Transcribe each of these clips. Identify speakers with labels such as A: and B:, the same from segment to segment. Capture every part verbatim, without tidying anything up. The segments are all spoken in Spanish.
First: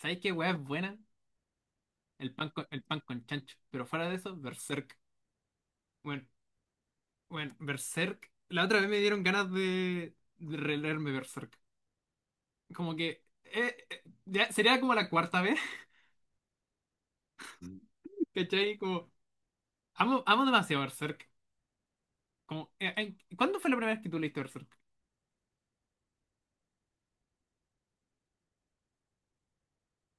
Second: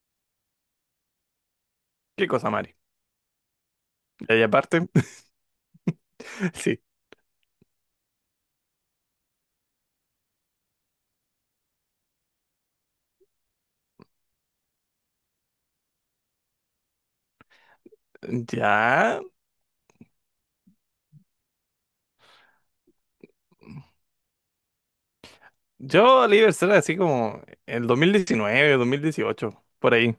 A: ¿Sabéis qué weá es buena?
B: Qué
A: El pan
B: cosa,
A: con,
B: Mari.
A: el pan con chancho. Pero fuera de
B: Y
A: eso,
B: ahí aparte,
A: Berserk. Bueno,
B: sí.
A: bueno, Berserk. La otra vez me dieron ganas de, de releerme Berserk. Como que eh, eh, ya sería como la cuarta vez, ¿cachai? Como
B: Ya.
A: amo, amo demasiado Berserk. Como, eh, eh, ¿cuándo fue la primera vez que tú leíste Berserk?
B: Yo Livers era así como el dos, dos mil diecinueve, dos mil dieciocho por ahí.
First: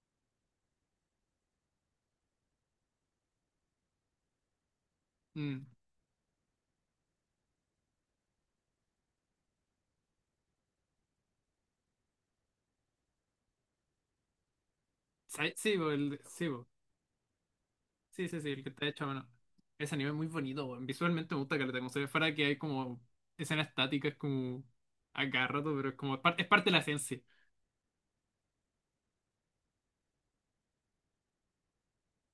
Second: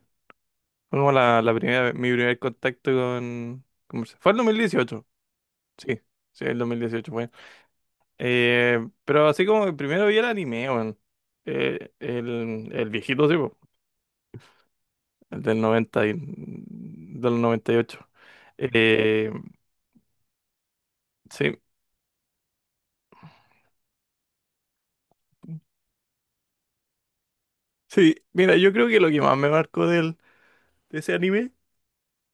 B: Fue como la, la primera, mi primer contacto con, con música. Fue el dos mil dieciocho,
A: Mm,
B: sí. Sí, el dos mil dieciocho fue. Eh, pero así como que primero vi el anime, weón. Eh, el, el viejito, sí, po, el
A: ¿sabes?
B: del
A: Sí, bo,
B: noventa
A: el,
B: y,
A: de- sí, bo.
B: del noventa y ocho.
A: Sí, sí, sí, el que está hecho a mano.
B: Eh,
A: Ese anime es muy bonito, bo. Visualmente me gusta
B: sí.
A: que como se ve fuera que hay como escenas estáticas como a cada rato, pero es como es par- es parte de la esencia.
B: Sí, mira, yo creo que lo que más me marcó del, de ese anime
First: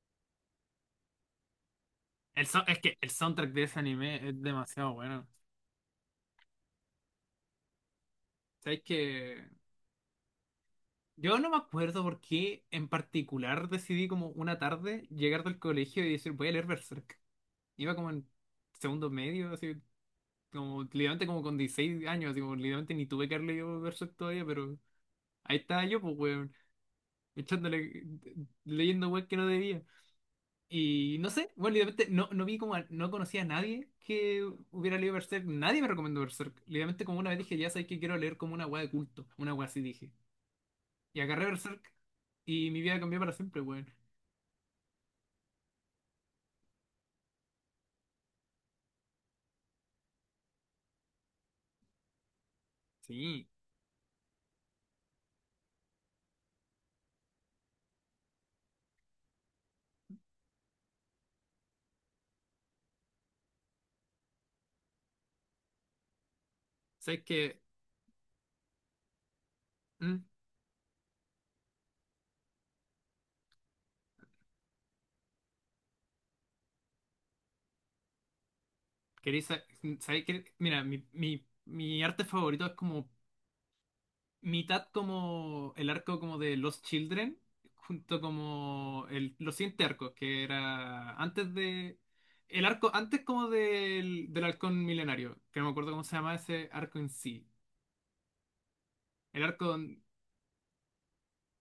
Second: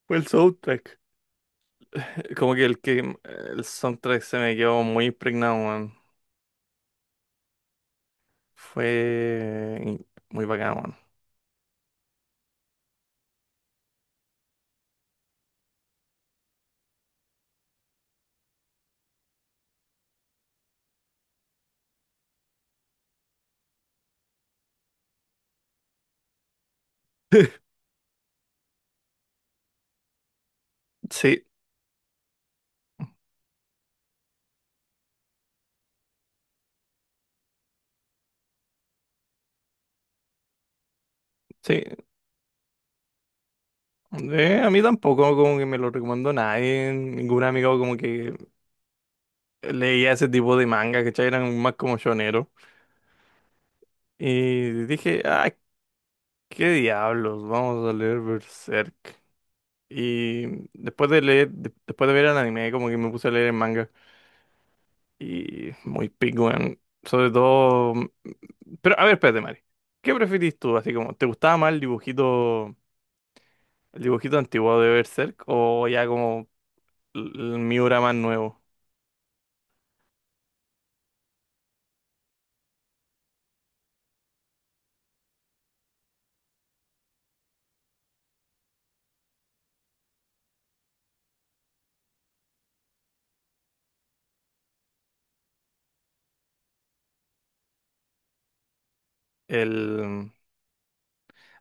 B: fue el soundtrack. Eh,
A: El
B: Como
A: so-
B: que
A: es
B: el
A: que el
B: que
A: soundtrack de
B: el
A: ese
B: soundtrack
A: anime
B: se
A: es
B: me quedó
A: demasiado
B: muy
A: bueno.
B: impregnado, weón.
A: ¿Sabes que
B: Fue in- muy bacán, weón.
A: yo no me acuerdo por qué en particular decidí como una tarde llegar del colegio y decir voy a leer Berserk? Iba como en segundo medio, así como literalmente como con dieciséis años, así como literalmente ni tuve que haber leído Berserk todavía, pero ahí estaba yo, pues weón, echándole, leyendo weón que no debía. Y no
B: Sí,
A: sé, bueno, literalmente no, no vi como, a- no conocía a nadie que hubiera leído Berserk. Nadie me recomendó Berserk. Literalmente como una vez dije, ya sabes que quiero leer como una weá de culto. Una weá así dije. Y agarré Berserk
B: sí.
A: y mi vida cambió para siempre, weón.
B: Eh, a mí tampoco como que me lo recomendó nadie, ningún amigo como que leía ese tipo de manga, ¿cachai? Eran más como shoneros.
A: Sí,
B: Y dije, ah, qué diablos, vamos a leer Berserk. Y después de leer, de- después de ver el anime, como que me puse a leer el manga. Y muy pico, weón.
A: sabes
B: Sobre
A: que...
B: todo. mm, Pero, a ver, espérate, Mari. ¿Qué preferís tú? Así como, ¿te gustaba más el dibujito, el dibujito antiguo de Berserk? O ya como el el Miura más nuevo.
A: ¿Queréis sabes que... Mira, mi, mi, mi arte favorito es como mitad como el arco como de Los Children, junto como el, los siguientes arcos, que era antes de... El arco antes como del, del Halcón Milenario, que no me acuerdo cómo se llama ese arco en sí. El arco... don-
B: El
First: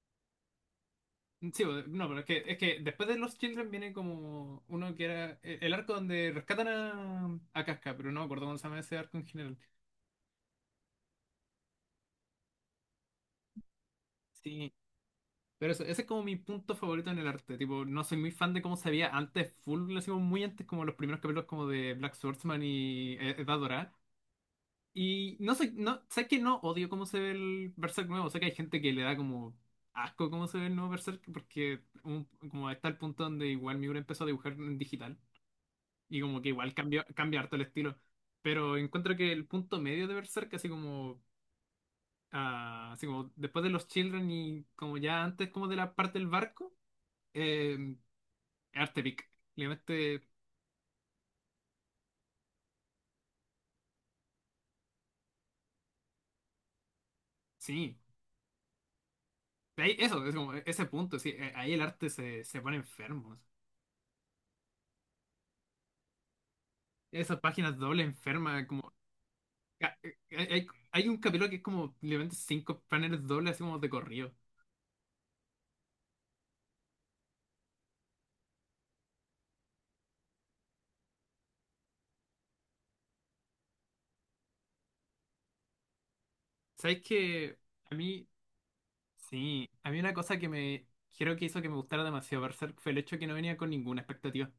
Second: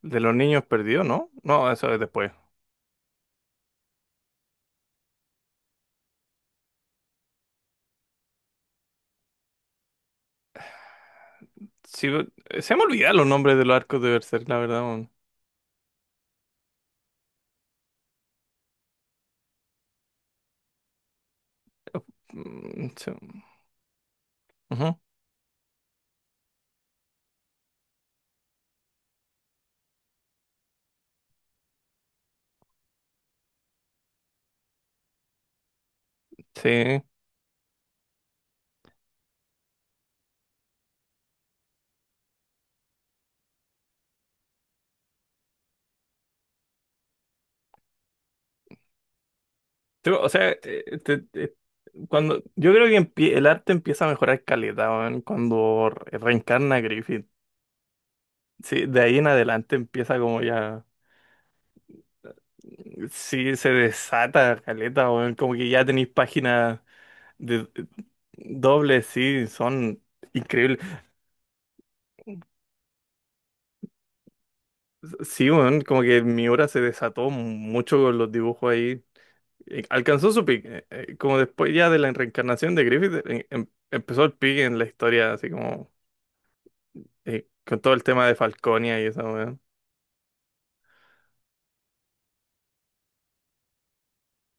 B: el de los niños perdidos, ¿no?
A: Sí,
B: No,
A: bo-
B: eso es
A: no, pero es
B: después.
A: que, es que después de Los Children viene como uno que era el, el arco donde rescatan a, a Casca, pero no me acuerdo cómo se llama ese arco en general.
B: Sí, eh, se me olvidan los nombres de los arcos de Berserk, la
A: Sí,
B: verdad, weón.
A: pero eso, ese es como mi punto favorito en el arte. Tipo, no soy muy fan de cómo se veía antes, full, lo hicimos muy antes, como los primeros capítulos como de Black Swordsman
B: Mm,
A: y
B: se-
A: eh, Edad Dorada.
B: Ujú.
A: Y no sé, no, sé que no odio cómo se ve el Berserk nuevo. Sé que hay gente que le da como asco cómo se ve el nuevo Berserk, porque un- como está el punto donde igual Miura empezó a dibujar en digital. Y como que igual
B: Sí.
A: cambió, cambia harto el estilo. Pero encuentro que el punto medio de Berserk, así como, ah, así como después de los Children y como ya antes como de la parte del barco. em, Arte pic.
B: Tú,
A: Obviamente,
B: o sea, te- te- te- cuando, yo creo que empie- el arte empieza a mejorar calidad, cuando re- reencarna a Griffith.
A: sí.
B: Sí, de ahí en adelante
A: De Ahí-
B: empieza
A: Eso, es
B: como
A: como
B: ya,
A: ese punto, sí. eh, Ahí el arte se, se pone enfermo.
B: sí, se desata caleta, weón, como que ya tenéis páginas
A: Esas
B: de
A: páginas dobles enfermas, como.
B: dobles, sí,
A: ca-
B: son
A: eh, Hay,
B: increíbles.
A: hay un capítulo que es como literalmente cinco paneles dobles, así como de corrido.
B: Sí, weón, como que mi obra se desató mucho con los dibujos ahí. Eh, Alcanzó su pique, eh, eh, como después ya de la reencarnación de Griffith. Eh, em- empezó el pique en la historia, así como…
A: ¿Sabes
B: eh,
A: qué?
B: con
A: A
B: todo el tema
A: mí,
B: de Falconia y eso, weón.
A: sí. A mí una cosa que me. Creo que hizo que me gustara demasiado Berserk fue el hecho que no venía con ninguna expectativa.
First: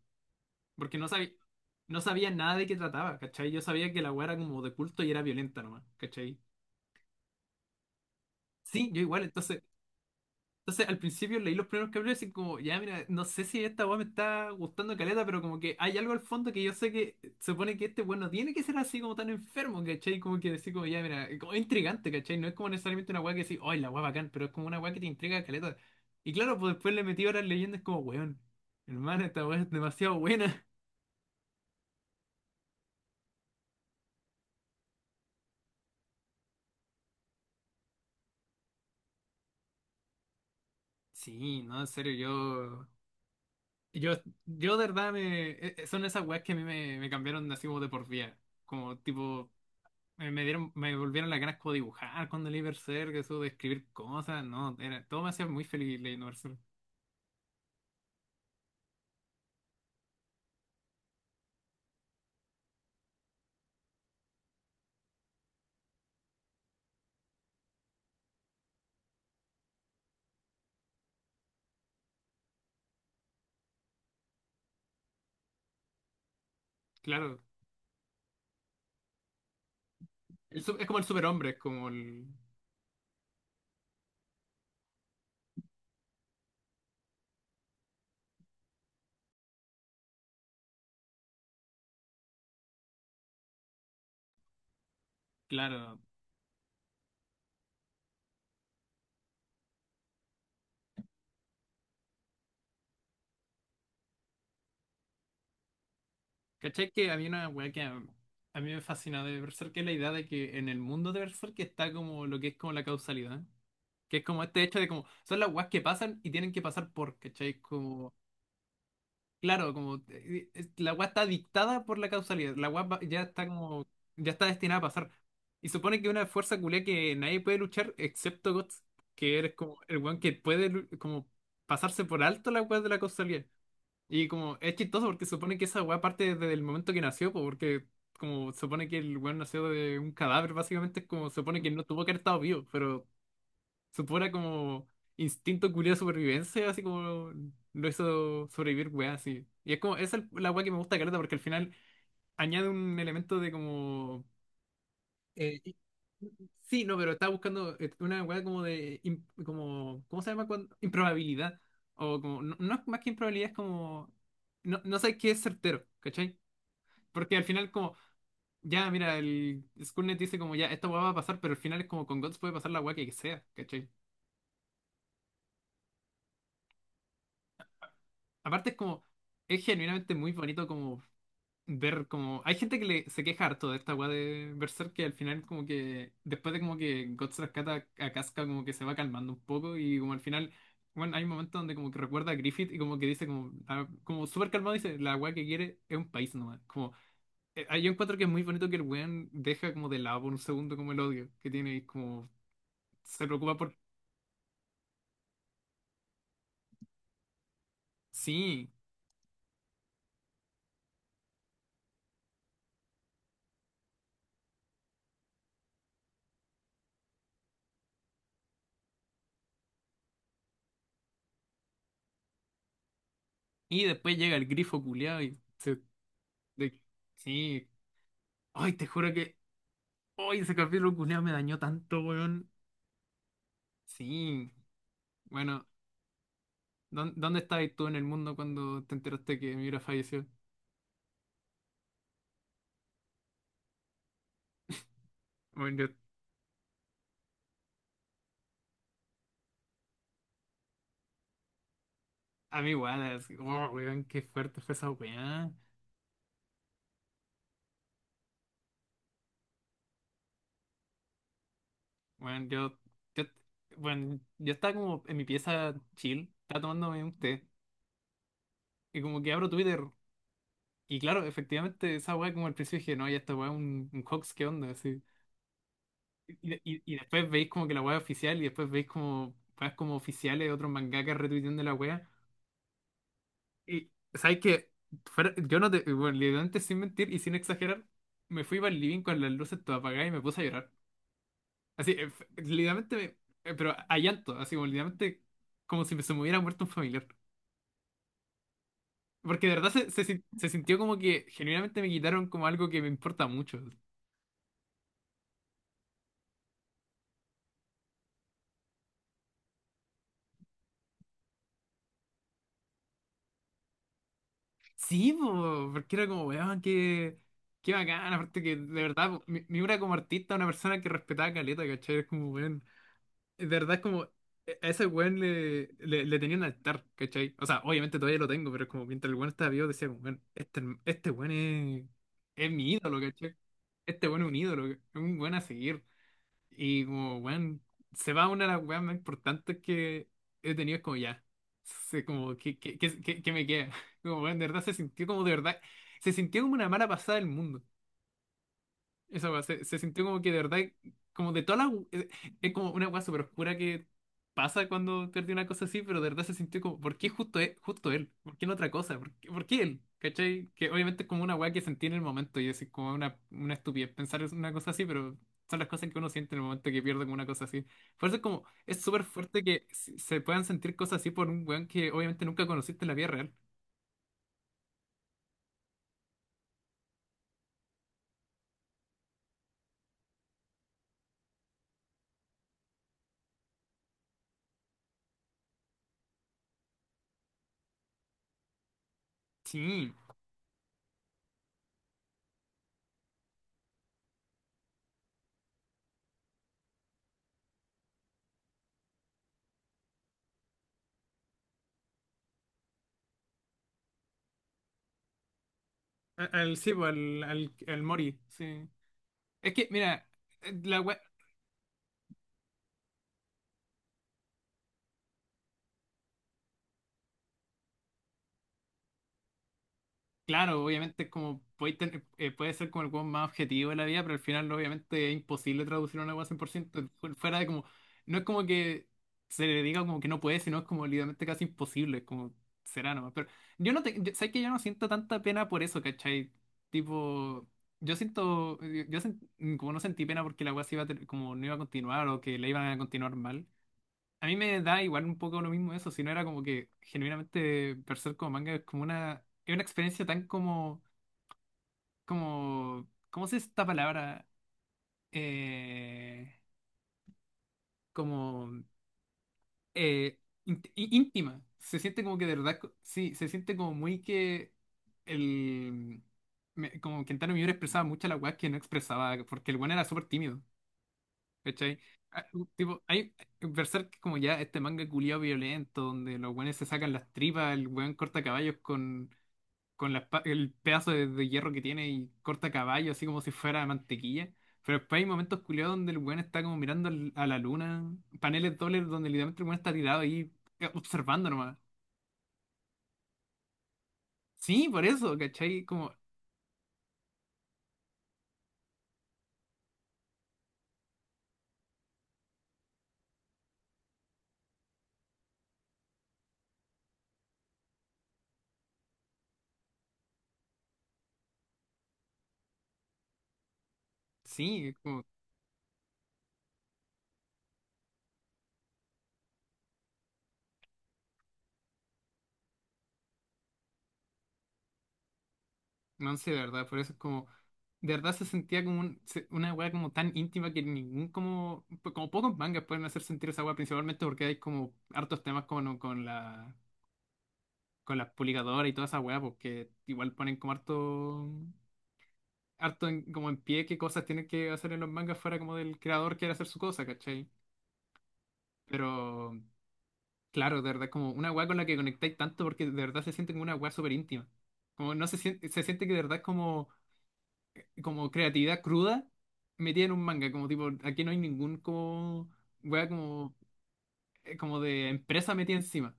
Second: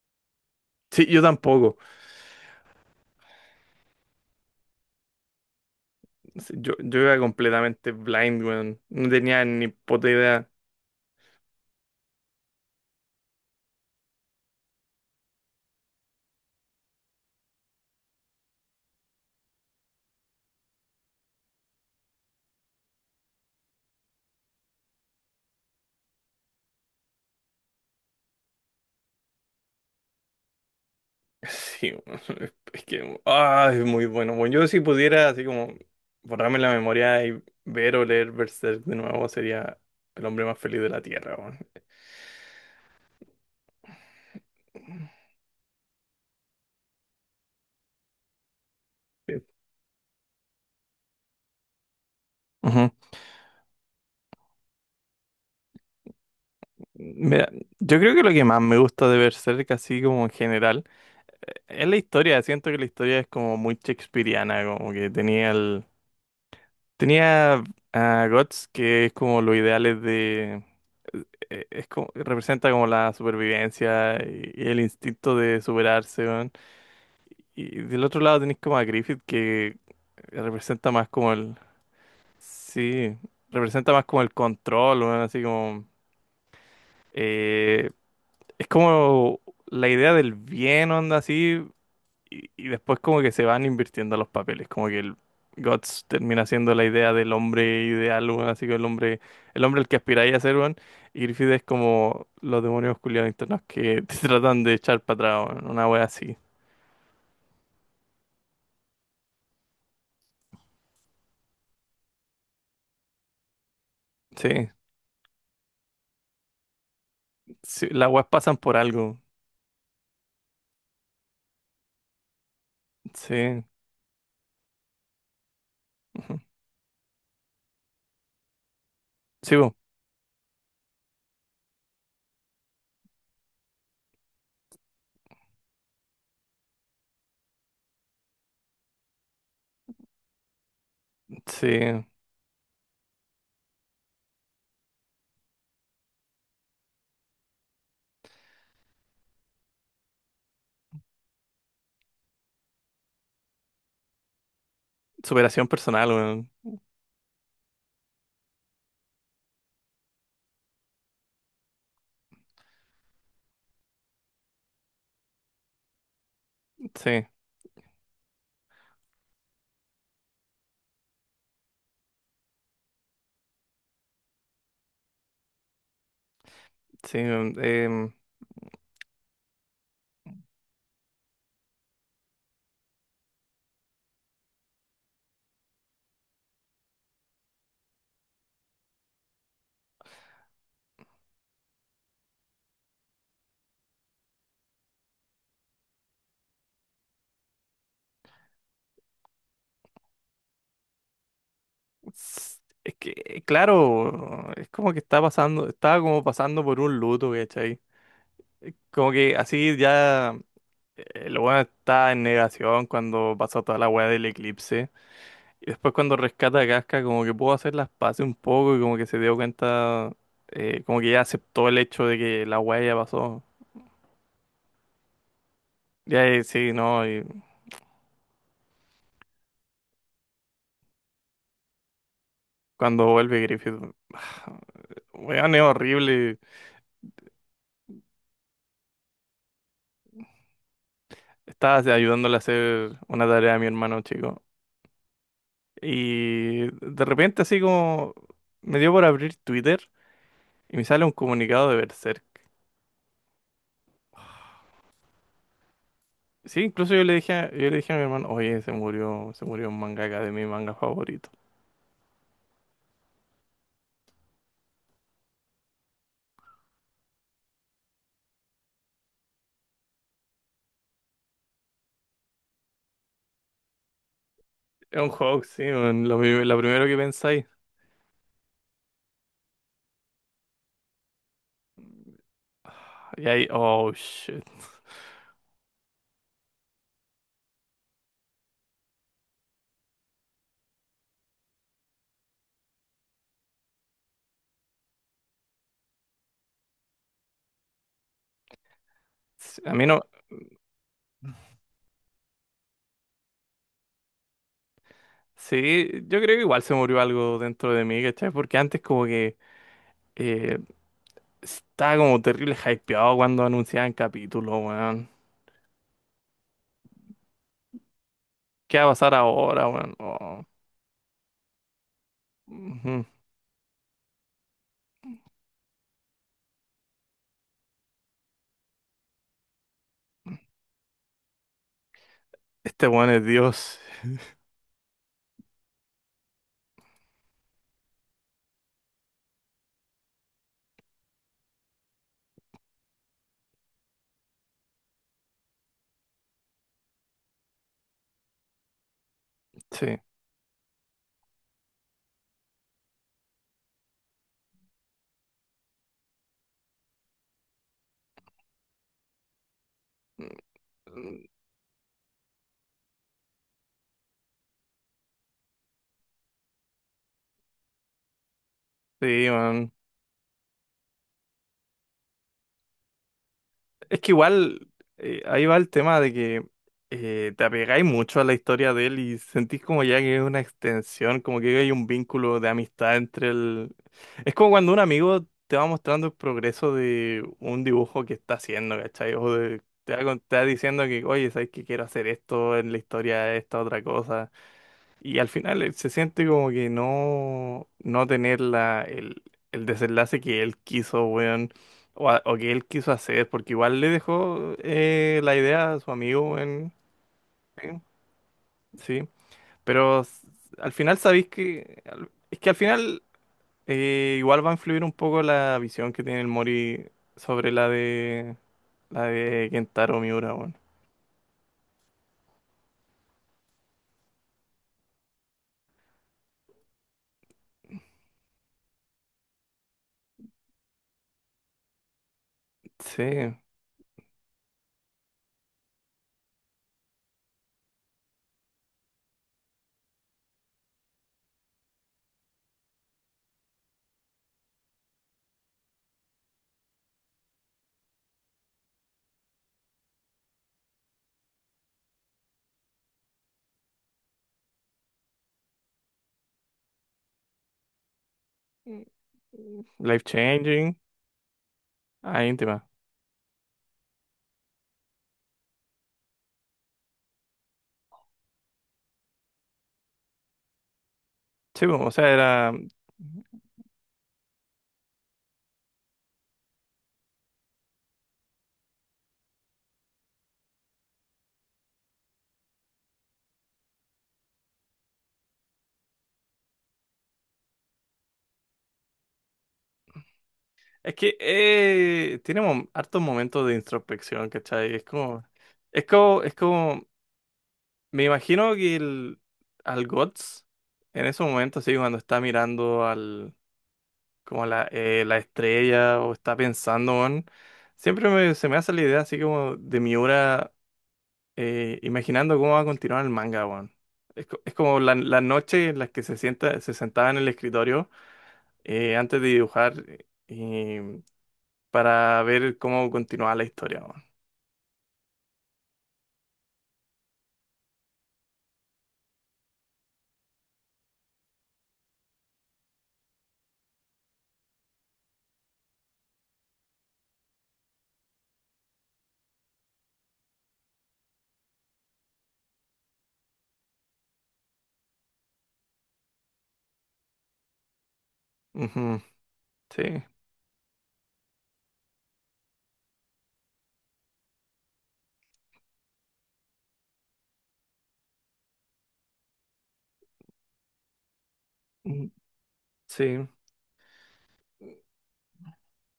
A: Porque
B: Sí,
A: no
B: yo
A: sabía,
B: tampoco.
A: no sabía nada de qué trataba, ¿cachai? Yo sabía que la weá era como de culto y era violenta nomás, ¿cachai?
B: Sí. Yo, yo era completamente blind, weón.
A: Sí, yo
B: No
A: igual,
B: tenía
A: entonces.
B: ni puta idea.
A: Entonces, al principio leí los primeros capítulos y como, ya, mira, no sé si esta weá me está gustando caleta, pero como que hay algo al fondo que yo sé que se supone que este weón no tiene que ser así como tan enfermo, ¿cachai? Como que decir, como, ya, mira, como es como intrigante, ¿cachai? No es como necesariamente una weá que decís, ¡ay, la weá bacán! Pero es como una weá que te intriga caleta. Y claro, pues después le metí horas leyendo, es como, weón, hermano, esta weá es demasiado buena.
B: Sí, weón. Es que, ah, es muy bueno. Bueno, yo si pudiera, así como, borrarme la memoria y ver o leer Berserk de nuevo, sería el hombre más feliz de la Tierra, weón.
A: Sí, no, en serio, yo. Yo, yo de verdad me. e- e- Son esas weas que a mí me, me cambiaron así como de por vida. Como
B: Sí.
A: tipo. Me, me dieron, me volvieron las ganas como de dibujar cuando leí
B: Ujú.
A: Berserk, eso de escribir cosas, no, era, todo me hacía muy feliz leyendo Berserk.
B: Mira, yo creo que lo que más me gusta de Berserk, así como en general, eh, es la historia. Siento que la historia es como muy shakespeariana, como que tenía el tenía a Guts, que es como los ideales de… eh, Es como, representa como la supervivencia y, y el instinto de superarse, weón.
A: Claro,
B: Y del otro lado tenéis como a Griffith, que
A: el su- es
B: representa
A: como el
B: más como
A: superhombre,
B: el…
A: es como el,
B: Sí, representa más como el control, weón, así como… eh, es como la idea del bien, onda, así, y, y después como que se van invirtiendo los papeles, como que el
A: claro.
B: Guts termina siendo la idea del hombre ideal, weón, así que el hombre, el hombre al que aspiráis a ser, weón, y Griffith es como los demonios culiados internos que te tratan de echar para atrás, weón, una wea así.
A: ¿Cachai que había una weá que a, a mí me fascina de Berserk, que es la idea de que en el mundo de Berserk está como lo que es como la causalidad, que es como este
B: Sí,
A: hecho de como, son las weas que pasan y tienen que pasar por, ¿cachai?
B: sí, las
A: Como
B: weas pasan por algo,
A: claro, como eh, eh, la weá está dictada por la causalidad. La weá va- ya está
B: sí,
A: como, ya está destinada a pasar. Y supone que una
B: ujú.
A: fuerza culia que nadie puede luchar excepto Guts, que eres
B: Sí, weón.
A: como el weón que puede lu- como pasarse por alto la weá de la causalidad. Y como es chistoso porque supone que esa weá parte desde el momento que nació, po, porque como supone que el weón nació de un cadáver, básicamente es como supone
B: Sí,
A: que no tuvo que haber estado vivo, pero su pura como instinto curioso de supervivencia, así como lo hizo sobrevivir, weá, así. Y es como, esa es la weá que me gusta Careta, porque al final añade un elemento de como. eh,
B: superación
A: i-
B: personal, weón.
A: sí, no, pero estaba buscando eh, una weá como de. Im- como, ¿cómo se llama cuando? Improbabilidad. O como. No, no es más que improbabilidad, es como. No, no sabes qué es certero, ¿cachai?
B: Sí.
A: Porque al final, como. Ya, mira, el Skynet dice como ya, esta weá va a pasar, pero al final es como con Guts puede pasar la weá que sea, ¿cachai?
B: Sí, weón. em,
A: Aparte es como, es genuinamente muy bonito como ver como... Hay gente que le, se queja harto de esta weá de Berserk que al final como que, después de como que Guts rescata a Casca como que se va calmando un poco y como al final, bueno, hay un momento donde como que recuerda a Griffith y como que dice como, ah, como súper calmado dice, la weá que quiere es un país nomás. Como, eh, ah, yo encuentro que es muy bonito que el weón deja como de lado por un segundo como el odio que tiene y como
B: s- Es
A: se
B: que,
A: preocupa por...
B: claro, es como que está pasando, estaba como pasando por un luto, ¿cachai?
A: Sí.
B: Como que así ya, eh, el weón está en negación cuando pasó toda la weá del eclipse. Y después cuando rescata a Casca, como que pudo hacer las paces un poco y como que se dio cuenta, eh, como que ya aceptó el hecho de que la weá ya pasó.
A: Y después llega el grifo culiao y se...
B: Ya, eh, sí,
A: de-
B: no, y
A: sí. Ay, te juro que oye, ese capítulo culiao me dañó tanto, weón.
B: cuando vuelve Griffith,
A: Sí,
B: weón es
A: bueno,
B: horrible.
A: ¿dó- ¿dónde estabas tú en el mundo cuando te enteraste que Mira falleció?
B: Estaba así ayudándole a hacer una tarea a mi hermano chico.
A: Bueno, yo
B: Y de repente así como me dio por abrir Twitter y me sale un comunicado de Berserk.
A: a mí igual, así, oh, weón, qué fuerte fue esa weá.
B: Sí, incluso yo le dije a, yo le dije a mi hermano, oye, se murió, se murió un mangaka de mi manga favorito.
A: Bueno, yo, yo, bueno, yo estaba como en mi pieza chill, estaba tomándome un té, y como que abro Twitter, y claro, efectivamente, esa weá como al principio dije, no, ya esta weá es un, un hoax, ¿qué onda?
B: Es
A: Así.
B: un juego, sí, man, lo, pri-
A: Y,
B: lo
A: y-
B: primero
A: y
B: que
A: después
B: pensáis.
A: veis como que la weá es oficial, y después veis como weas como oficiales de otros mangakas retuiteando la weá.
B: Y ahí,
A: Y,
B: oh,
A: ¿sabes
B: shit.
A: qué? Fuera- yo no te, bueno, literalmente sin mentir y sin exagerar, me fui para el living con las luces todas apagadas y me puse a llorar. Así, eh, f- literalmente, me- eh, pero a llanto, así como literalmente como si me se me hubiera muerto un familiar. Porque de
B: Sí.
A: verdad
B: A mí
A: se,
B: no,
A: se sin- se sintió como que genuinamente me quitaron como algo que me importa mucho.
B: sí, yo creo que igual se murió algo dentro de mí, ¿cachai? Porque antes como que, eh, estaba como terrible hypeado cuando anunciaban capítulos, weón.
A: Sí, po, porque era como, weón, qué, qué bacán, aparte que
B: ¿Qué
A: de
B: va a
A: verdad,
B: pasar
A: po, me, me
B: ahora,
A: iba como
B: weón?
A: artista,
B: Oh,
A: una persona que respetaba caleta, ¿cachai? Es como, weón.
B: ujú.
A: De verdad es como, e, a ese weón le, le, le tenía un altar, ¿cachai? O sea, obviamente todavía lo tengo, pero es como mientras el weón estaba vivo decía, como, weón, este, este weón es, es mi
B: Este
A: ídolo,
B: weón es
A: ¿cachai?
B: Dios.
A: Este weón es un ídolo, es un weón a seguir. Y como, weón, se va una de las weas más importantes que he tenido, es como ya, sé como, ¿qué, qué, qué, qué- ¿qué me queda? Como, weón, de verdad se sintió como, de verdad, se sintió como una mala pasada del mundo. Esa weá se, se
B: Sí,
A: sintió como que de verdad, como de toda la. Es, es como una weá súper oscura que pasa cuando perdí una cosa así, pero de verdad se sintió como, ¿por qué justo él? ¿Justo él? ¿Por qué no otra cosa? ¿Por qué, por qué él? ¿Cachai? Que obviamente es como una weá que sentí en el momento y es como una, una estupidez pensar en una cosa así, pero son las cosas que uno siente en el momento que pierde con una cosa así. Por eso es como, es súper
B: sí,
A: fuerte que
B: weón.
A: se se puedan sentir cosas así por un weón que obviamente nunca conociste en la vida real.
B: Es que igual, eh, ahí va el tema de que, eh, te apegáis mucho a la historia de él y sentís como ya que es una extensión, como que hay un vínculo de amistad entre el… Es como cuando un amigo te va mostrando el progreso de un dibujo que está haciendo, ¿cachai? O de-
A: Sí,
B: te va, con- te va diciendo que, oye, ¿sabes que quiero hacer esto en la historia, esta otra cosa? Y al final, eh, se siente como que no, no tener la, el, el desenlace que él quiso, weón, o, a- o que él quiso hacer, porque igual le dejó, eh, la idea a su
A: al,
B: amigo,
A: al- sí,
B: weón.
A: pues, al, al,
B: Sí,
A: al Mori, sí.
B: sí.
A: Es que,
B: pero
A: mira,
B: s-
A: eh,
B: al
A: la
B: final
A: wea-
B: sabéis que, al- es que al final, eh, igual va a influir un poco la visión que tiene el Mori sobre la de, la de Kentaro Miura, weón.
A: claro, obviamente es como puede, tener- eh, puede ser como el weón más objetivo de la vida, pero al final obviamente es imposible traducir una weá cien por ciento. fu- Fuera de como, no es como que se le diga como que no puede, sino es como literalmente casi imposible, es como será
B: Sí.
A: nomás. Pero yo no te, yo- sabes que yo no siento tanta pena por eso, ¿cachai? Tipo, yo siento, yo, yo sent- como no sentí pena porque la weá se iba a ter- como no iba a continuar o que la iban a continuar mal. A mí me da igual un poco lo mismo eso, si no era como que genuinamente Berserk como manga es como una, es una experiencia tan como, como, ¿cómo se dice esta palabra? Eh, como
B: Mm, mm. Life
A: eh, ínt-
B: changing.
A: í- íntima. Se siente como que
B: Ahí
A: de verdad,
B: íntima.
A: co- sí, se siente como muy que el, me- como Kentaro Miura expresaba mucho la weá que no expresaba, porque el weón era súper tímido.
B: Sí,
A: ¿Cachai?
B: bueno, o sea,
A: Ah,
B: era.
A: Tipo, hay Berserk como ya este manga culiado violento, donde los weones se sacan las tripas, el weón corta caballos con, con la espa- el pedazo de, de hierro que tiene y corta caballos así como si fuera mantequilla. Pero después hay momentos culiados donde el weón está como mirando al- a la luna, paneles dobles donde literalmente el weón está tirado ahí eh,
B: Es que,
A: observando nomás.
B: eh, tiene mom- hartos momentos de introspección,
A: Sí,
B: ¿cachai? Es
A: por eso,
B: como,
A: ¿cachai?
B: es
A: Como,
B: como, es como, me imagino que el, al Guts, en esos momentos, sí, cuando está mirando al, como la, eh, la estrella o está pensando en, siempre me- se me hace la idea así como de Miura, eh, imaginando cómo va a continuar el manga, weón. Es, co- es
A: sí, es
B: como la,
A: como,
B: la noche en las que se sienta, se sentaba en el escritorio, eh, antes de dibujar, para ver cómo continuaba la historia, weón.
A: no sé, de verdad, por eso es como. De verdad se sentía como un- se- una weá como tan íntima que ningún como, pues, como pocos mangas pueden hacer sentir esa weá, principalmente porque hay como hartos temas con, con la con las publicadoras y toda esa weá, porque igual ponen como harto harto en- como en pie qué cosas tienen que hacer en los mangas fuera como del creador quiere hacer su cosa, ¿cachai?
B: Ujú.
A: Pero
B: Sí,
A: claro, de verdad como una weá con la que conectáis tanto porque de verdad se siente como una weá súper íntima. Como no se siente, se siente que de verdad es como como creatividad cruda metida en un manga, como tipo, aquí no hay ningún
B: mm,
A: como wea
B: sí.
A: como, eh, como de empresa metida encima.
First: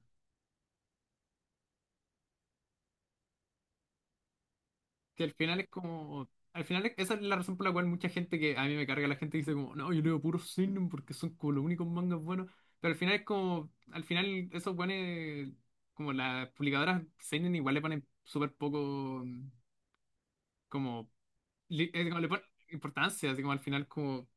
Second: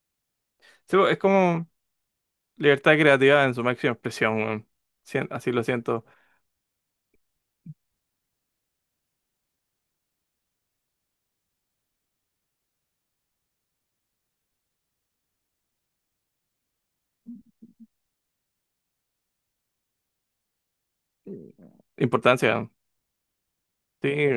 B: Sí, pues, es como libertad creativa en su máxima expresión, weón.
A: Que
B: Sien-
A: al
B: así
A: final
B: lo
A: es
B: siento.
A: como. Al final es- esa es la razón por la cual mucha gente que a mí me carga la gente dice como, no, yo leo puro seinen porque son como los únicos mangas buenos. Pero al final es como, al final eso pone como las publicadoras seinen igual le ponen súper poco como, li- eh, como le ponen
B: Importancia, weón.
A: importancia, así como al final
B: Sí,
A: como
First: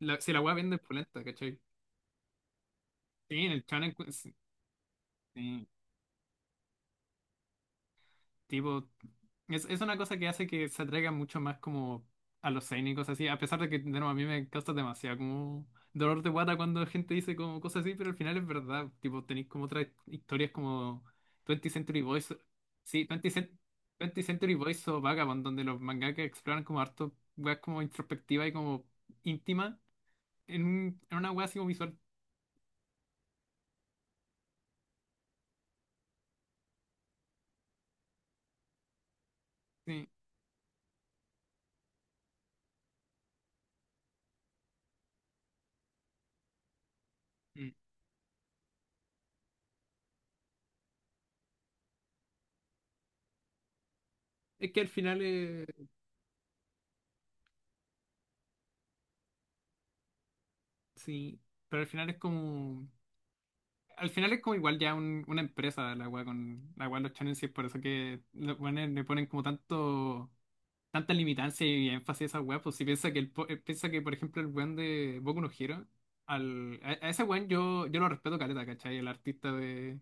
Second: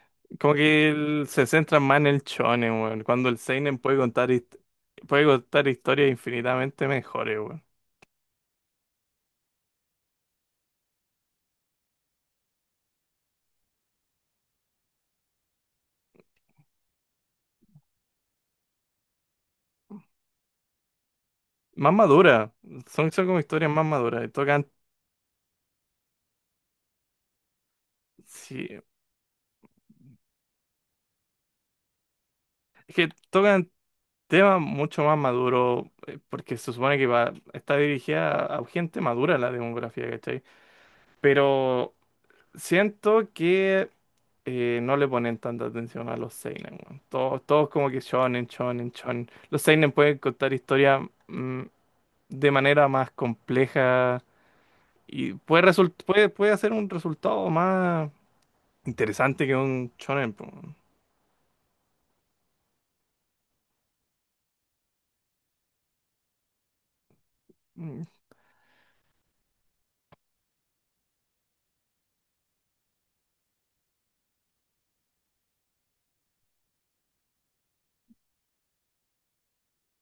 A: la- si la
B: como
A: wea vende es
B: que
A: polenta,
B: él se
A: ¿cachai?
B: centra más en el shonen, weón, cuando el
A: Sí, en el
B: seinen
A: shonen,
B: puede
A: pues,
B: contar hist- puede
A: sí.
B: contar historias infinitamente mejores, weón.
A: Tipo, es, es una cosa que hace que se atraiga mucho más como a los cénicos, así, a pesar de que, de nuevo, a mí me causa demasiado como dolor de guata cuando gente dice como cosas así, pero al final es verdad, tipo, tenéis como otras historias como veinte
B: Más
A: Century Boys,
B: maduras.
A: sí,
B: Son, son
A: 20th,
B: como
A: Cen-
B: historias más
A: veinte
B: maduras. Y
A: Century
B: tocan,
A: Boys o Vagabond, donde los mangakas exploran como harto, weas como introspectiva y
B: sí,
A: como íntima, en, un- en una wea así como visual,
B: es que tocan tema mucho más maduro, eh, porque se supone que va, está dirigida a, a gente madura la
A: sí.
B: demografía, ¿cachai? Pero siento que, eh, no le ponen tanta atención a los seinen, weón. Todos, todos
A: Mm.
B: como que shonen, shonen, shonen. Los seinen pueden contar historias, mm, de manera más compleja
A: Es que al final
B: y puede,
A: es,
B: result puede, puede hacer un resultado más interesante que un shonen, po, weón.
A: sí, pero al final es como… Al final es como igual ya un- una empresa la weá con la weá de los challenges, por eso
B: Mm,
A: que le ponen, le ponen como tanto tanta limitancia y énfasis a esa weá, pues si piensa que el po- eh, piensa que, por ejemplo, el weón de Boku no Hero, al, a, a ese weón yo, yo lo respeto caleta, ¿cachai? El artista de,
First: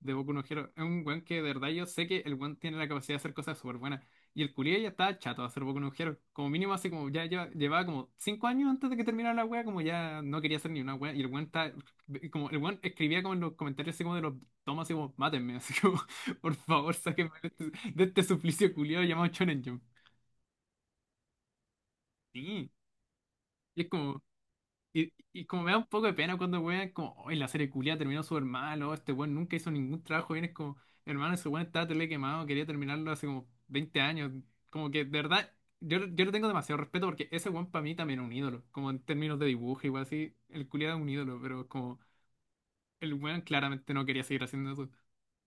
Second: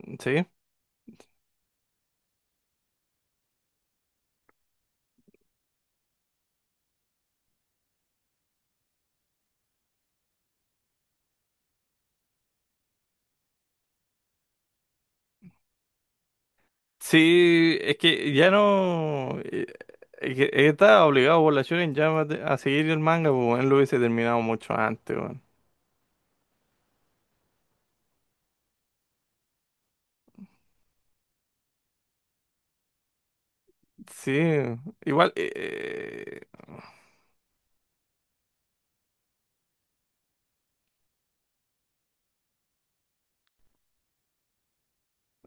A: de Boku no
B: ¿sí?
A: Hero. Es un weón que de verdad yo sé que el weón tiene la capacidad de hacer cosas súper buenas. Y el culiao ya estaba chato de hacer Boku no Hero. Como mínimo así como ya lleva- llevaba como cinco años antes de que terminara la weá, como ya no quería hacer ni una weá. Y el weón está, como el weón escribía como en los comentarios así como de los tomas así como, mátenme, así como, por favor, sáquenme de
B: Sí,
A: este,
B: es
A: de este
B: que ya
A: suplicio culiao llamado
B: no.
A: Shonen
B: Eh,
A: Jump.
B: eh, que está obligado por la Shonen Jump a te- a
A: Sí,
B: seguir el manga, pues él lo
A: y es
B: hubiese
A: como,
B: terminado mucho
A: y,
B: antes, weón.
A: y como me da un poco de pena cuando weón, como, hoy la serie culia terminó súper mal, o este weón nunca hizo ningún trabajo bien, es como, hermano, ese weón estaba tele quemado, quería terminarlo hace como veinte
B: Sí,
A: años, como que de
B: igual, eh,
A: verdad, yo, yo le
B: eh,
A: tengo demasiado respeto porque ese weón para mí también es un ídolo, como en términos de dibujo, igual así, el culia es un ídolo, pero como, el weón claramente no quería seguir haciendo eso.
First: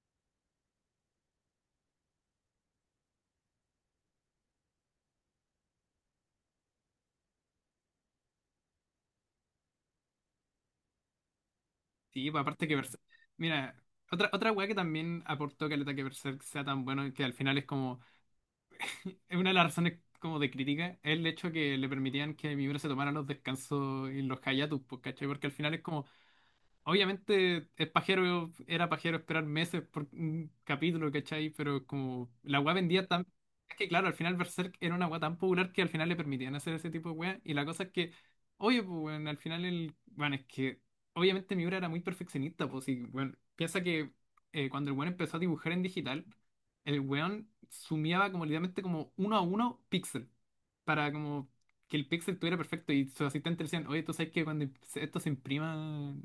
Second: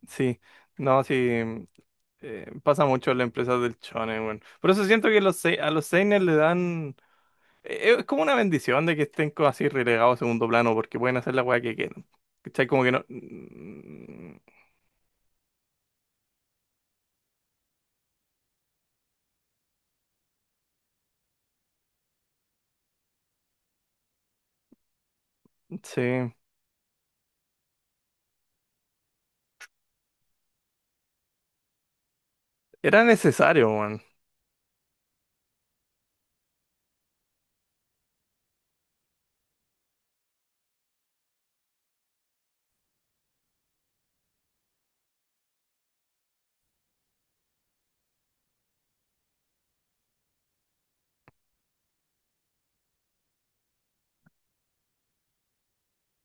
B: sí, no, sí, mm, eh, pasa mucho en las empresas del shonen, weón. Por eso siento que los, sei- a los seinen le dan, eh, es como una bendición de que estén co- así relegados a segundo plano, porque pueden hacer la weá que quieran.
A: Sí, pues,
B: ¿Cachai?
A: aparte que,
B: Como que
A: Berserk-
B: no,
A: mira, otra,
B: mm,
A: otra weá que también aportó caleta que el ataque Berserk sea tan bueno, que al final es como es una de las razones como de crítica, es el hecho que le permitían que Miura se tomara los descansos y los hiatus, pues, ¿cachai? Porque al final es
B: sí,
A: como, obviamente es pajero, era pajero esperar meses por un capítulo, ¿cachai? Pero como la weá
B: era
A: vendía tan…
B: necesario.
A: Es que claro, al final Berserk era una weá tan popular que al final le permitían hacer ese tipo de weá. Y la cosa es que, oye, pues bueno, al final el… Bueno, es que obviamente Miura era muy perfeccionista, pues y bueno, piensa que eh, cuando el weón empezó a dibujar en digital, el weón sumiaba como literalmente como uno a uno píxel para como que el Pixel tuviera perfecto y sus asistentes le decían, oye, tú sabes que cuando se- esto se imprima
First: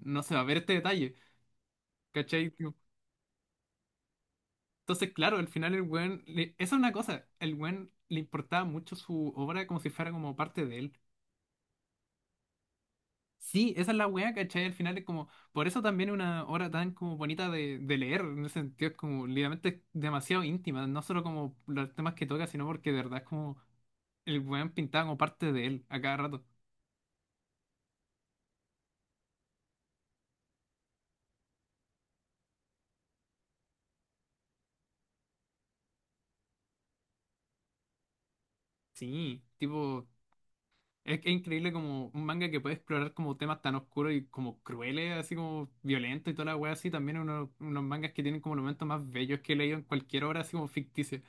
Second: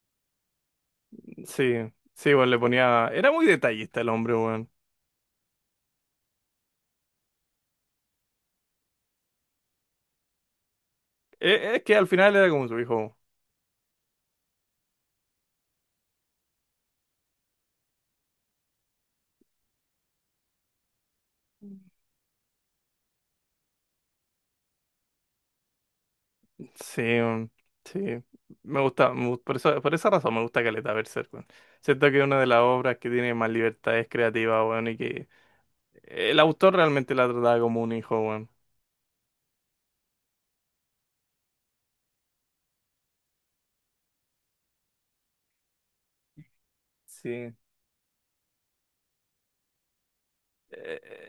A: no se va a ver este detalle,
B: Sí, sí, bueno,
A: ¿cachai?
B: le
A: Como…
B: ponía. Era muy detallista el hombre, weón.
A: Entonces, claro, al final el weón, le- esa es una cosa, el weón le importaba mucho su obra como si fuera como parte de él.
B: E- Es que al final era como su hijo.
A: Sí, esa es la weá, ¿cachai? Al final es como, por eso también es una obra tan como bonita de, de leer, en ese sentido es como literalmente es demasiado íntima, no solo como los temas que toca, sino porque de verdad es como el weón pintaba como parte de él a cada rato.
B: Sí, weón, sí. Me gusta, me gust- Por eso, por esa razón me gusta caleta Berserk, weón. Siento que es una de las obras que tiene más libertades creativas, weón, y que el autor realmente la trataba como un hijo, weón.
A: Sí, tipo… Es que es increíble como un manga que puede explorar como temas tan oscuros y como crueles, así como violentos y toda la wea así. También es uno-
B: Sí.
A: unos mangas que tienen como los momentos más bellos que he leído en cualquier obra, así como
B: Eh,
A: ficticia.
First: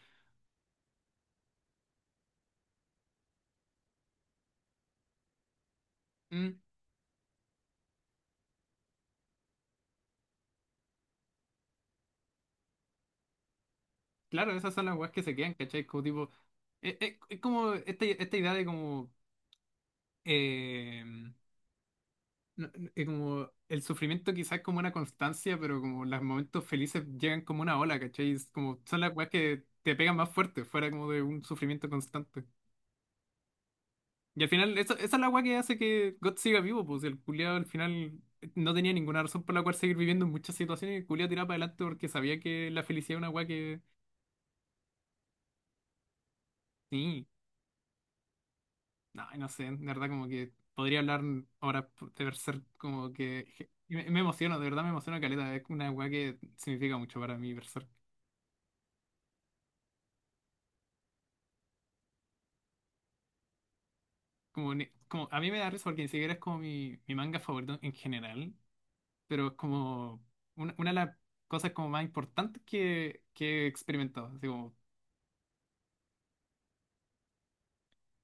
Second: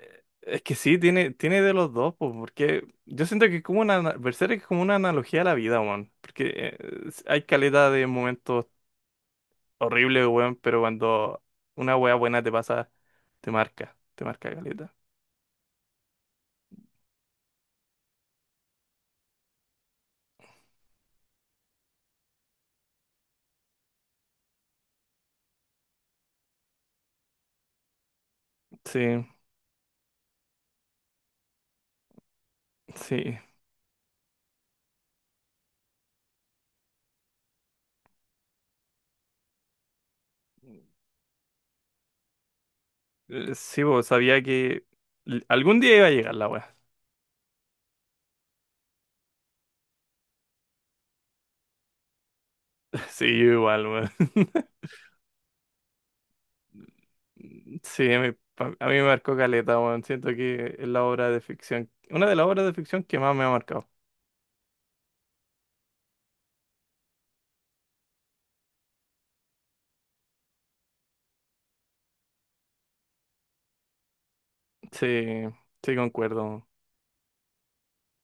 B: Es que sí, tiene, tiene de los dos, pues, porque yo siento que es como una, ana- Berserk es como una analogía a la vida, weón. Porque,
A: Mm,
B: eh, hay caleta de momentos horrible, weón, pero cuando una wea buena te pasa, te marca, te
A: claro,
B: marca
A: esas son
B: caleta.
A: las weas que se quedan, ¿cachai? Como tipo, es, es- es como esta, esta idea de como, eh, no- no- eh, como el sufrimiento quizás es como una constancia, pero como los momentos felices llegan como una ola, ¿cachai? Es como son
B: Sí,
A: las weas que te pegan más fuerte, fuera como de un sufrimiento constante.
B: sí.
A: Y al final, esa, esa es la weá que hace que God siga vivo, pues si el culiado al final no tenía ninguna razón por la cual seguir viviendo en muchas situaciones y el culiado tiraba para adelante porque sabía que la felicidad es una weá
B: Eh,
A: que…
B: sí, vos sabía que l- algún día iba a llegar la wea.
A: Sí, no, no sé, de verdad como que podría hablar ahora de ser como
B: Sí, yo
A: que…
B: igual,
A: Y Me,
B: weón.
A: me emociono, de verdad me emociona caleta, es una weá que significa mucho para mí Berserk.
B: Sí, a mí, pa- a mí me marcó caleta, weón. Siento que es la obra de ficción, una de las obras de ficción que más me ha marcado.
A: Como, ni- como, a mí me da risa porque ni siquiera es como mi, mi manga favorito en general, pero es como una, una de las cosas como más importantes que, que he experimentado. Así como,
B: Sí, sí, concuerdo.